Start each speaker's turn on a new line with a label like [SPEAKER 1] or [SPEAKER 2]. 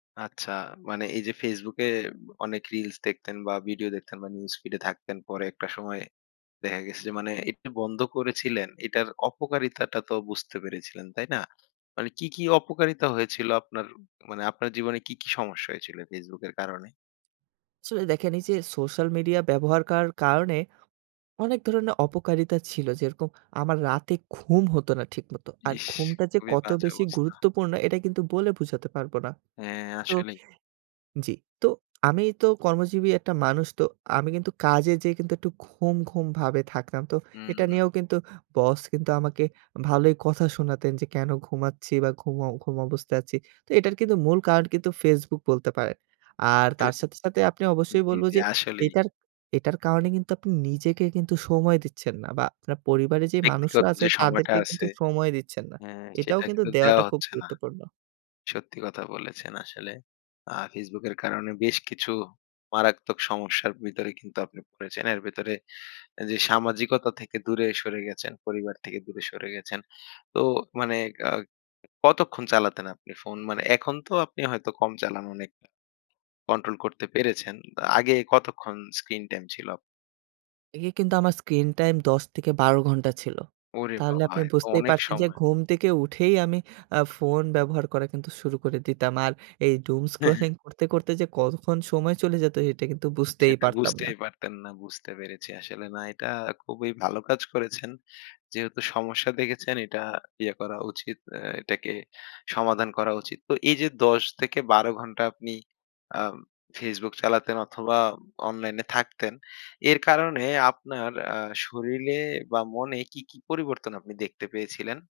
[SPEAKER 1] আচ্ছা, মানে এই যে Facebook এ অনেক রিলস দেখতেন বা ভিডিও দেখতেন বা নিউজ ফিড এ থাকতেন। পরে একটা সময় দেখা গেছে যে মানে এটা বন্ধ করেছিলেন। এটার অপকারিতাটা তো বুঝতে পেরেছিলেন, তাই না? মানে কি, কি অপকারিতা হয়েছিল আপনার? ও মানে আপনার জীবনে কি, কি সমস্যা হয়েছিল Facebook এর কারণে?
[SPEAKER 2] আসলে দেখেন এই যে সোশ্যাল মিডিয়া ব্যবহার কার করার কারণে অনেক ধরনের অপকারিতা ছিল। যেরকম আমার রাতে ঘুম হত না ঠিক মতো। আর
[SPEAKER 1] ইস!
[SPEAKER 2] ঘুমটা যে
[SPEAKER 1] খুবই
[SPEAKER 2] কত
[SPEAKER 1] বাজে
[SPEAKER 2] বেশি
[SPEAKER 1] অবস্থা।
[SPEAKER 2] গুরুত্বপূর্ণ এটা কিন্তু বলে বোঝাতে পারব না।
[SPEAKER 1] হ্যাঁ,
[SPEAKER 2] তো
[SPEAKER 1] আসলেই।
[SPEAKER 2] জি, তো, আমি তো কর্মজীবী একটা মানুষ। তো, আমি কিন্তু কাজে যেয়ে কিন্তু একটু ঘুম, ঘুম ভাবে থাকতাম। তো
[SPEAKER 1] হুম,
[SPEAKER 2] এটা
[SPEAKER 1] হুম।
[SPEAKER 2] নিয়েও কিন্তু বস কিন্তু আমাকে ভালোই কথা শোনাতেন। যে কেন ঘুমাচ্ছি বা ঘুম, ঘুম অবস্থায় আছি? তো এটার কিন্তু মূল কারণ কিন্তু Facebook বলতে পারেন। আর তার সাথে, সাথে আপনি অবশ্যই
[SPEAKER 1] জি,
[SPEAKER 2] বলব
[SPEAKER 1] জি
[SPEAKER 2] যে
[SPEAKER 1] আসলেই।
[SPEAKER 2] এটার এটার কারণে কিন্তু আপনি নিজেকে কিন্তু সময় দিচ্ছেন না। বা আপনার পরিবারে যে মানুষরা
[SPEAKER 1] ব্যক্তিগত
[SPEAKER 2] আছে
[SPEAKER 1] যে সময়টা
[SPEAKER 2] তাদেরকে কিন্তু
[SPEAKER 1] আছে,
[SPEAKER 2] সময় দিচ্ছেন না।
[SPEAKER 1] হ্যাঁ,
[SPEAKER 2] এটাও
[SPEAKER 1] সেটা
[SPEAKER 2] কিন্তু
[SPEAKER 1] কিন্তু দেয়া
[SPEAKER 2] দেওয়াটা খুব
[SPEAKER 1] হচ্ছে না।
[SPEAKER 2] গুরুত্বপূর্ণ।
[SPEAKER 1] সত্যি কথা বলেছেন, আসলে। আ Facebook এর কারণে বেশ কিছু মারাত্মক সমস্যার ভিতরে কিন্তু আপনি পড়েছেন। এর ভেতরে যে সামাজিকতা থেকে দূরে সরে গেছেন, পরিবার থেকে দূরে সরে গেছেন। তো মানে কাগ কতক্ষণ চালাতেন আপনি ফোন? মানে এখন তো আপনি হয়তো কম চালান অনেক, কন্ট্রোল করতে পেরেছেন। আগে কতক্ষণ স্ক্রিন টাইম ছিল আপ
[SPEAKER 2] এ কিন্তু আমার স্ক্রিন টাইম ১০ থেকে ১২ ঘন্টা ছিল।
[SPEAKER 1] ওরে
[SPEAKER 2] তাহলে
[SPEAKER 1] বাবা!
[SPEAKER 2] আপনি
[SPEAKER 1] এ তো
[SPEAKER 2] বুঝতেই
[SPEAKER 1] অনেক
[SPEAKER 2] পারছেন যে
[SPEAKER 1] সময়।
[SPEAKER 2] ঘুম থেকে উঠেই আমি আ ফোন ব্যবহার করা কিন্তু শুরু করে দিতাম। আর এই doomscrolling করতে, করতে যে কতক্ষণ সময় চলে যেত এটা কিন্তু বুঝতেই
[SPEAKER 1] সেটা
[SPEAKER 2] পারতাম না।
[SPEAKER 1] বুঝতেই পারতেন না। বুঝতে পেরেছি আসলে, না এটা খুবই ভালো কাজ করেছেন। যেহেতু সমস্যা দেখেছেন এটা ইয়ে করা উচিত। অ্যা এটাকে সমাধান করা উচিত। তো এই যে ১০ থেকে ১২ ঘন্টা আপনি আও Facebook চালাতেন অথবা অনলাইনে থাকতেন। এর কারণে আপনার আ শরীরে বা মনে কি, কি পরিবর্তন আপনি দেখতে পেয়েছিলেন?